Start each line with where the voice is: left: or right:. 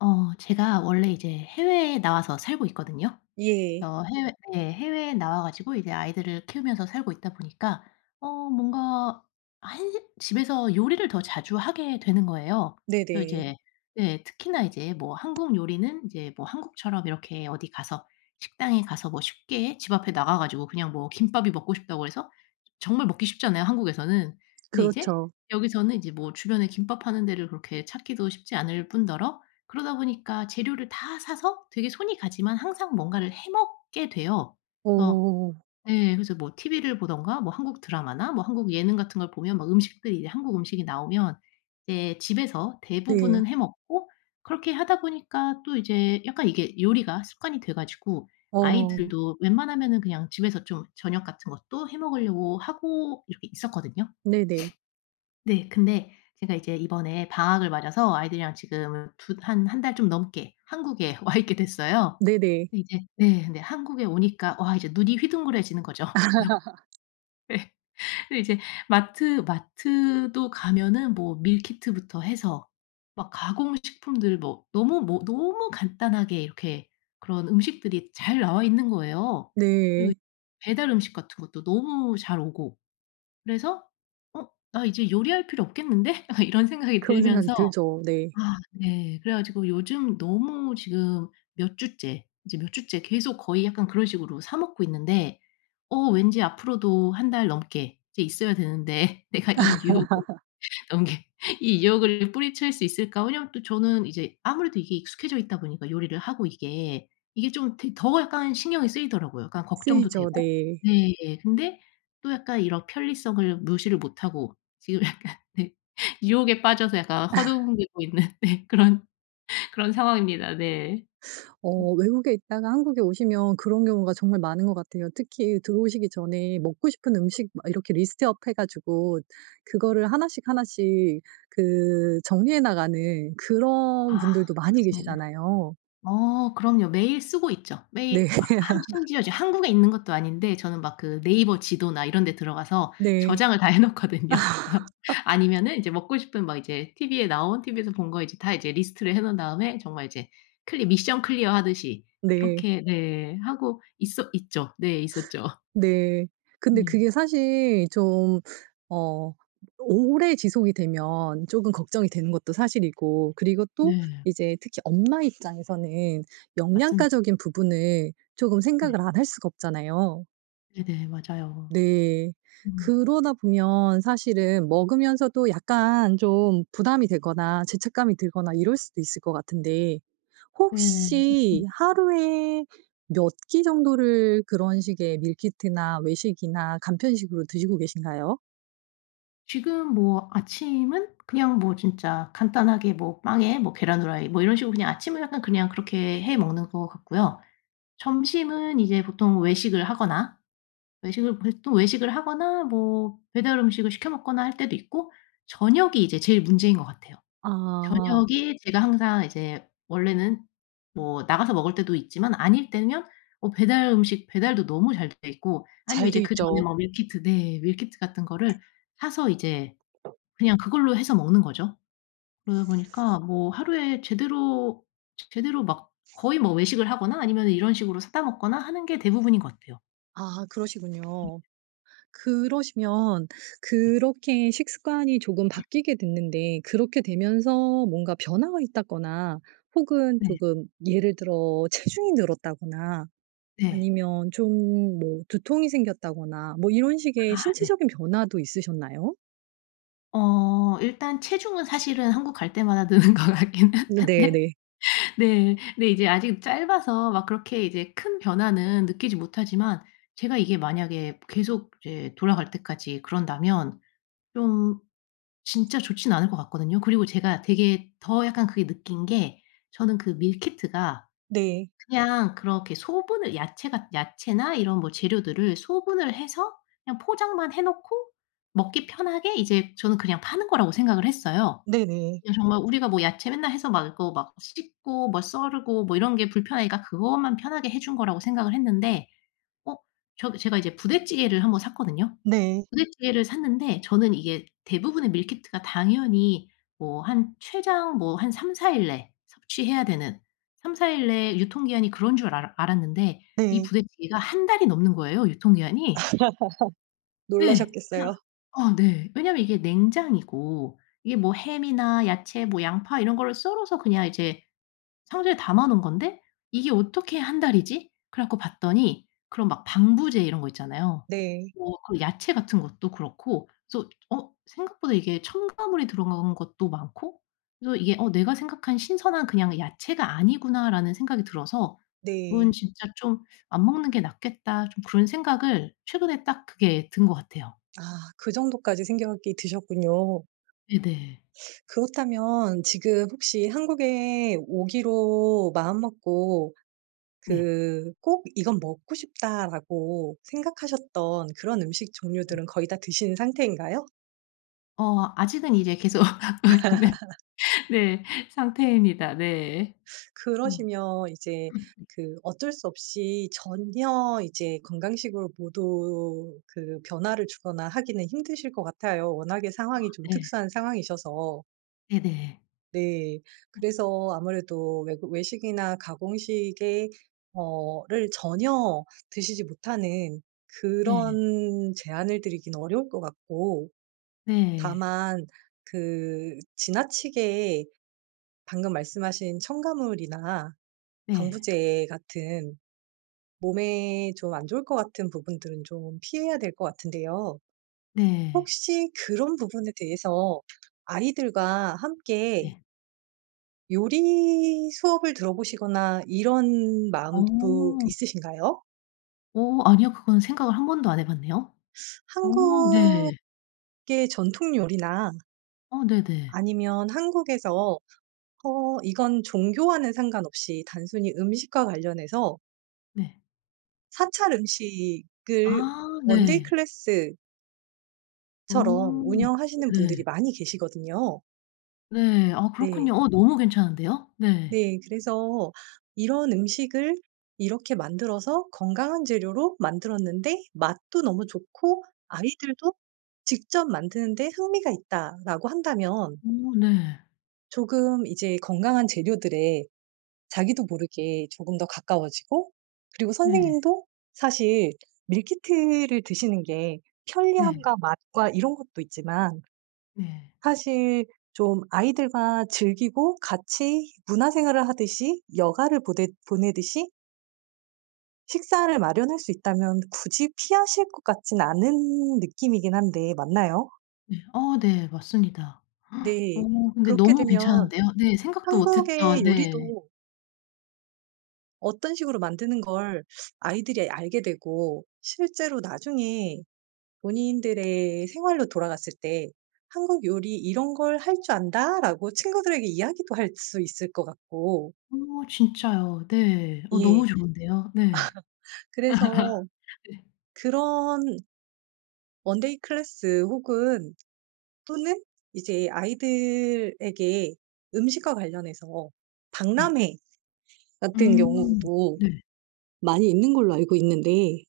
left: 어 제가 원래 이제 해외에 나와서 살고 있거든요.
right: 예.
left: 저 해외 예 해외에 나와 가지고 이제 아이들을 키우면서 살고 있다 보니까 어 뭔가 한식 집에서 요리를 더 자주 하게 되는 거예요. 그래서
right: 네네.
left: 이제 예 특히나 이제 뭐 한국 요리는 이제 뭐 한국처럼 이렇게 어디 가서 식당에 가서 뭐 쉽게 집 앞에 나가 가지고 그냥 뭐 김밥이 먹고 싶다고 해서 정말 먹기 쉽잖아요 한국에서는. 근데 이제
right: 그렇죠.
left: 여기서는 이제 뭐 주변에 김밥 파는 데를 그렇게 찾기도 쉽지 않을 뿐더러 그러다 보니까 재료를 다 사서 되게 손이 가지만 항상 뭔가를 해 먹게 돼요. 그래서
right: 오.
left: 예 그래서 뭐 TV를 보든가 뭐 한국 드라마나 뭐 한국 예능 같은 걸 보면 막 음식들이 이제 한국 음식이 나오면 예 집에서
right: 네.
left: 대부분은 해 먹고 그렇게 하다 보니까 또 이제 약간 이게 요리가 습관이 돼 가지고
right: 어.
left: 아이들도 웬만하면은 그냥 집에서 좀 저녁 같은 것도 해 먹으려고 하고 이렇게 있었거든요.
right: 네네.
left: 네 근데 제가 이제 이번에 방학을 맞아서 아이들이랑 지금 두 한 한 달 좀 넘게 한국에 와 있게 됐어요.
right: 네네.
left: 근데 이제 네 근데 한국에 오니까 와 이제 눈이 휘둥그레지는 거죠. 예. 근데 이제 마트 마트도 가면은 뭐 밀키트부터 해서 막 가공 식품들 뭐 너무 뭐 너무 간단하게 이렇게 그런 음식들이 잘 나와 있는 거예요. 그리고
right: 네.
left: 이 배달 음식 같은 것도 너무 잘 오고. 그래서 '어 나 이제 요리할 필요 없겠는데?' 약간 이런 생각이
right: 그런 생각이
left: 들면서
right: 들죠. 네.
left: 아 예. 그래 가지고 요즘 너무 지금 몇 주째 이제 몇 주째 계속 거의 약간 그런 식으로 사 먹고 있는데 어 왠지 앞으로도 1 달 넘게 이제 있어야 되는데 '내가 이 유혹을 넘길 이 유혹을 뿌리칠 수 있을까?' 왜냐하면 또 저는 이제 아무래도 이게 익숙해져 있다 보니까 요리를 하고 이게. 이게 좀 되게 더 약간 신경이 쓰이더라고요 약간 걱정도
right: 쓰이죠.
left: 되고.
right: 네.
left: 네 예 근데 또 약간 이런 편리성을 무시를 못하고 지금 약간 네. 유혹에 빠져서 약간 어 허둥대고 있는 네 그런 그런 상황입니다 네.
right: 어 외국에 있다가 한국에 오시면 그런 경우가 정말 많은 것 같아요. 특히 들어오시기 전에 먹고 싶은 음식 막 이렇게 리스트업 해 가지고 그거를 하나씩 하나씩 그 정리해 나가는 그런
left: 아
right: 분들도 많이
left: 그렇습니다.
right: 계시잖아요.
left: 어 그럼요. 매일 쓰고 있죠.
right: 네.
left: 매일 하 한 심지어 이제 한국에 있는 것도 아닌데 저는 막 그 네이버 지도나 이런 데 들어가서
right: 네.
left: 저장을 다 해 놓거든요. 그래서 아니면은 이제 먹고 싶은 막 이제 TV에 나온 TV에서 본 거 이제 다 이제 리스트를 해 놓은 다음에 정말 이제 클리 미션 클리어하듯이
right: 네.
left: 그렇게 네 하고 있었 있죠. 네 있었죠.
right: 네. 근데
left: 네.
right: 그게 사실 좀 어 또 오래 지속이 되면 조금 걱정이 되는 것도 사실이고. 그리고 또
left: 네.
right: 이제 특히 엄마 입장에서는
left: 맞습니다.
right: 영양가적인 부분을 조금
left: 네.
right: 생각을 안 할 수가 없잖아요.
left: 네네. 맞아요.
right: 네.
left: 음.
right: 그러다 보면 사실은 먹으면서도 약간 좀 부담이 되거나 죄책감이 들거나 이럴 수도 있을 것 같은데
left: 네.
right: 혹시
left: [unintelligible]
right: 하루에 몇 끼 정도를 그런 식의 밀키트나 외식이나 간편식으로 드시고 계신가요?
left: 지금 뭐 아침은 그냥 뭐 진짜 간단하게 뭐 빵에 뭐 계란 후라이 뭐 이런 식으로 그냥 아침은 약간 그냥 그렇게 해 먹는 것 같고요. 점심은 이제 보통 외식을 하거나 외식을 보통 또 외식을 하거나 뭐 배달 음식을 시켜 먹거나 할 때도 있고 저녁이 이제 제일 문제인 것 같아요.
right: 아.
left: 저녁이 제가 항상 이제 원래는 뭐 나가서 먹을 때도 있지만 아닐 때면 뭐 배달 음식 배달도 너무 잘 돼 있고 아니면
right: 잘 돼
left: 이제 그전에
right: 있죠.
left: 뭐 밀키트 네. 밀키트 같은 거를 사서 이제 그냥 그걸로 해서 먹는 거죠. 그러다 보니까 뭐 하루에 제대로, 제 제대로 막 거의 뭐 외식을 하거나 아니면은 이런 식으로 사다 먹거나 하는 게 대부분인 것 같아요.
right: 아
left: 네.
right: 그러시군요. 그러시면
left: 네.
right: 그렇게 식습관이 조금
left: [unintelligible]
right: 바뀌게 됐는데 그렇게 되면서 뭔가 변화가 있다거나 혹은
left: 네.
right: 조금 예를 들어 체중이 늘었다거나
left: 네.
right: 아니면 좀 뭐 두통이 생겼다거나 뭐 이런 식의
left: 아 네.
right: 신체적인 변화도 있으셨나요?
left: 어. 일단 체중은 사실은 한국 갈 때마다 느는 것 같긴
right: 음 네,
left: 한데
right: 네.
left: 네. 근데 이제 아직 짧아서 막 그렇게 이제 큰 변화는 느끼지 못하지만 제가 이게 만약에 계속 이제 돌아갈 때까지 그런다면 좀 진짜 좋진 않을 것 같거든요. 그리고 제가 되게 더 약간 그게 느낀 게 저는 그 밀키트가
right: 네.
left: 그냥 그렇게 소분을 야채가 야채나 이런 뭐 재료들을 소분을 해서 그냥 포장만 해 놓고 먹기 편하게 이제 저는 그냥 파는 거라고 생각을 했어요.
right: 네네.
left: 예. 정말 우리가 뭐 야채 맨날 해서 막 이거 막 씻고 뭐 썰고 뭐 이런 게 불편하니까 그것만 편하게 해 준 거라고 생각을 했는데 어. 저 제가 이제 부대찌개를 1 번 샀거든요.
right: 네.
left: 부대찌개를 샀는데 저는 이게 대부분의 밀키트가 당연히 뭐 한 최장 뭐 한 3-4 일 내 섭취해야 되는, 3-4 일 내에 유통기한이 그런 줄 알았 알았는데 이
right: 네.
left: 부대찌개가 1 달이 넘는 거예요, 유통기한이. 네.
right: 놀라셨겠어요.
left: [unintelligible] 아 네. 왜냐하면 이게 냉장이고 '이게 뭐 햄이나 야채 뭐 양파 이런 거를 썰어서 그냥 이제 상자에 담아 놓은 건데 이게 어떻게 1 달이지?' 그래 갖고 봤더니 그런 막 방부제 이런 거 있잖아요.
right: 네.
left: 뭐 그 야채 같은 것도 그렇고 그래서 어 생각보다 이게 첨가물이 들어간 것도 많고 그래서 이게 '어. 내가 생각한 신선한 그냥 야채가 아니구나.'라는 생각이 들어서
right: 네.
left: '그건 진짜 좀 안 먹는 게 낫겠다.' 좀 그런 생각을 최근에 딱 그게 든 것 같아요.
right: 아. 그 정도까지 생각이 드셨군요.
left: 네네.
right: 그렇다면 지금 혹시 한국에 오기로 마음먹고
left: 네.
right: 그 '꼭 이건 먹고 싶다.'라고 생각하셨던 그런 음식 종류들은 거의 다 드신 상태인가요?
left: 어 아직은 이제 계속 네. 네. 상태입니다. 네. 어.
right: 그러시면 이제 그 어쩔 수 없이 전혀 이제 건강식으로 모두 그 변화를 주거나 하기는 힘드실 것 같아요. 워낙에
left: 아
right: 상황이 좀
left: 예.
right: 특수한 상황이셔서.
left: 네네.
right: 네. 그래서 아무래도 외국 외식이나 가공식의 어 를 전혀 드시지 못 하는
left: 네.
right: 그런 제안을 드리긴 어려울 것 같고
left: 네.
right: 다만 그 지나치게 방금 말씀하신 첨가물이나
left: 네.
right: 방부제 같은 몸에 좀 안 좋을 것 같은 부분들은 좀 피해야 될 거 같은데요.
left: 네.
right: 혹시 그런 부분에 대해서 아이들과 함께
left: 네.
right: 요리 수업을 들어보시거나 이런 마음도
left: 어.
right: 있으신가요?
left: 어 아니요. 그건 생각을 1 번도 안 해 봤네요. 어 네.
right: 한국계 전통 요리나
left: 어 네네.
right: 아니면 한국에서 어 이건 종교와는 상관없이 단순히 음식과 관련해서
left: 네.
right: 사찰 음식을
left: 아
right: one-day
left: 네.
right: class 처럼
left: 어
right: 운영하시는 분들이
left: 네.
right: 많이 계시거든요.
left: 네. 아
right: 네.
left: 그렇군요. 어 너무 괜찮은데요? 네.
right: 네. 그래서 이런 음식을 이렇게 만들어서 건강한 재료로 만들었는데 맛도 너무 좋고 아이들도 직접 만드는 데 흥미가 있다라고 한다면
left: 어 네.
right: 조금 이제 건강한 재료들에 자기도 모르게 조금 더 가까워지고 그리고
left: 네.
right: 선생님도 사실 meal kit를 드시는 게
left: 네.
right: 편리함과 맛과 이런 것도 있지만
left: 네.
right: 사실 좀 아이들과 즐기고 같이 문화 생활을 하듯이 여가를 보댓 보내듯이 식사를 마련할 수 있다면 굳이 피하실 것 같진 않은 느낌이긴 한데 맞나요?
left: 네. 어 네. 맞습니다. 어
right: 네.
left: 근데
right: 그렇게
left: 너무
right: 되면
left: 괜찮은데요. 네. 생각도
right: 한국의
left: 못했던 네.
right: 요리도 어떤 식으로 만드는 걸 아이들이 알게 되고 실제로 나중에 본인들의 생활로 돌아갔을 때 "한국 요리 이런 걸 할 줄 안다."라고 친구들에게 이야기도 할 수 있을 것 같고
left: 어 진짜요. 네. 어
right: 예.
left: 너무 좋은데요. 네.
right: 그래서
left: 네.
right: 그런 one-day class 혹은 또는 이제 아이들에게 음식과 관련해서
left: 네.
right: 박람회 같은
left: 음.
right: 경우도
left: 네.
right: 많이 있는 걸로 알고 있는데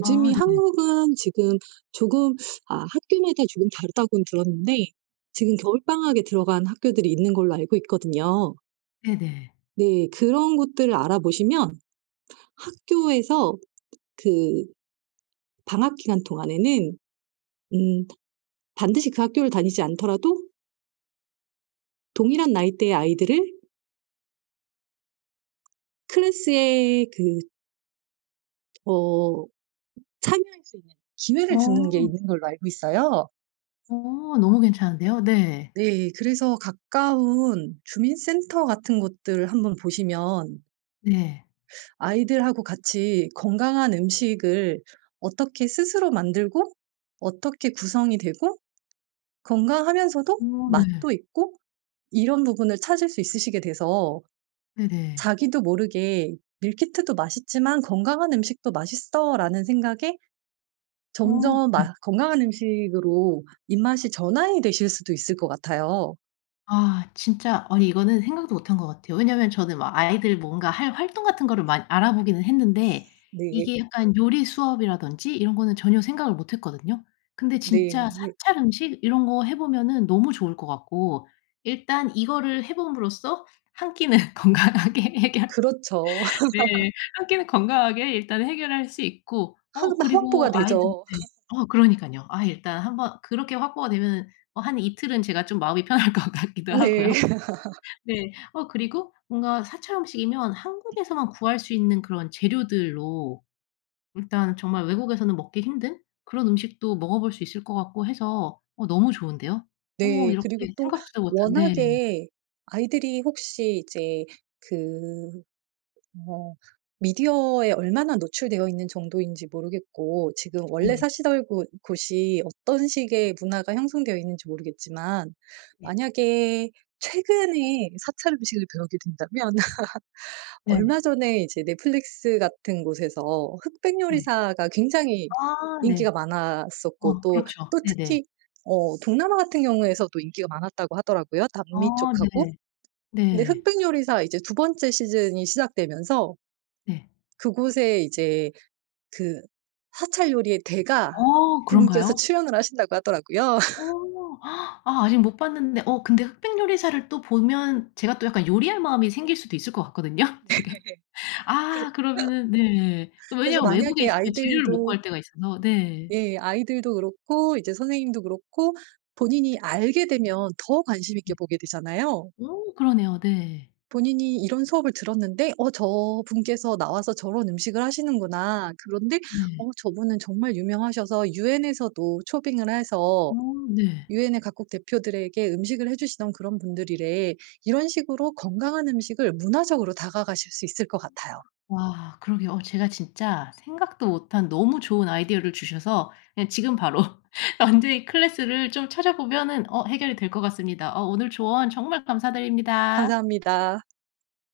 left: 아 네네.
right: 한국은 지금 조금 아 "학교마다 조금 다르다."고는 들었는데 지금 겨울방학에 들어간 학교들이 있는 걸로 알고 있거든요.
left: 네네.
right: 네. 그런 것들을 알아보시면 학교에서 그 방학 기간 동안에는 음 반드시 그 학교를 다니지 않더라도 동일한 나이대의 아이들을 class의 그 어 참여할 수 있는 기회를 주는 게
left: 어.
right: 있는 걸로 알고 있어요.
left: 어. 너무 괜찮은데요? 네.
right: 네. 그래서 가까운 주민 센터 같은 곳들 한번 보시면
left: 네.
right: 아이들하고 같이 건강한 음식을 어떻게 스스로 만들고 어떻게 구성이 되고 건강하면서도
left: 어. 네.
right: 맛도 있고 이런 부분을 찾을 수 있으시게 돼서
left: 네네.
right: 자기도 모르게 '밀키트도 맛있지만 건강한 음식도 맛있어.'라는 생각에
left: 어.
right: 점점
left: 예.
right: 맛 건강한 음식으로 입맛이 전환이 되실 수도 있을 것 같아요.
left: 아. 진짜 아니 이거는 생각도 못 한 것 같아요. 왜냐면 저는 막 아이들 뭔가 할 활동 같은 거를 많 알아보기는 했는데
right: 네.
left: 이게 약간 요리 수업이라든지 이런 거는 전혀 생각을 못 했거든요. 근데 진짜
right: 네.
left: 사찰 음식 이런 거 해 보면은 너무 좋을 것 같고 일단 이거를 해 봄으로써 1 끼는 건강하게 해결
right: 그렇죠.
left: 네. 1 끼는 건강하게 일단 해결할 수 있고 어
right: [unintelligible] 확보가
left: 그리고 아이들
right: 되죠.
left: 네. 어 그러니깐요. 아 일단 한번 그렇게 확보가 되면은 어 한 이틀은 제가 좀 마음이 편할 것 같기도 하고요.
right: 네.
left: 네. 어 그리고 뭔가 사찰 음식이면 한국에서만 구할 수 있는 그런 재료들로 일단 정말 외국에서는 먹기 힘든 그런 음식도 먹어볼 수 있을 것 같고 해서 어 너무 좋은데요. 어
right: 네.
left: 이렇게
right: 그리고 또
left: 생각지도 못한 네.
right: 워낙에 아이들이 혹시 이제 그 어 미디어에 얼마나 노출되어 있는 정도인지 모르겠고 지금 원래
left: 네.
right: 사시던 곳 곳이 어떤 식의 문화가 형성되어 있는지 모르겠지만
left: 예.
right: 만약에 최근에 사찰 음식을 배우게 된다면
left: 네.
right: 얼마 전에 이제 넷플릭스 같은 곳에서
left: 네.
right: 흑백요리사가 굉장히
left: 아.
right: 인기가
left: 네.
right: 많았었고
left: 어.
right: 또,
left: 그렇죠.
right: 또
left: 네네.
right: 특히 어 동남아 같은 경우에서도 인기가 많았다고 하더라고요, 남미
left: 아.
right: 쪽하고.
left: 네.
right: 근데
left: 네.
right: 흑백요리사 이제 두 번째 시즌이 시작되면서
left: 네.
right: 그곳에 이제 그 사찰 요리의 대가
left: 어.
right: 분께서
left: 그런가요?
right: 출연을 하신다고 하더라고요.
left: 어. 아 아직 못 봤는데 어 근데 흑백 요리사를 또 보면 제가 또 약간 요리할 마음이 생길 수도 있을 것 같거든요,
right: 네.
left: 지금.
right: 그렇
left: 아! 그러면은 네.
right: 그래서
left: 왜냐하면 외국에
right: 만약에
left: 있으면 재료를 못
right: 아이들도
left: 구할 때가 있어서 네.
right: 예. 아이들도 그렇고 이제 선생님도 그렇고 본인이 알게 되면 더 관심 있게
left: 네.
right: 보게 되잖아요.
left: 어. 그러네요. 네.
right: 본인이 이런 수업을 들었는데 "어. 저분께서 나와서 저런 음식을 하시는구나. 그런데
left: 네.
right: 어 저분은 정말 유명하셔서 유엔에서도 초빙을 해서
left: 어. 네.
right: 유엔의 각국 대표들에게 음식을 해 주시던 그런 분들이래." 이런 식으로 건강한 음식을 문화적으로 다가가실 수 있을 것 같아요.
left: 와. 그러게요. 어 제가 진짜 생각도 못 한 너무 좋은 아이디어를 주셔서 그냥 지금 바로 원데이 클래스를 좀 찾아보면은 어 해결이 될 것 같습니다. 어 오늘 조언 정말 감사드립니다.
right: 감사합니다.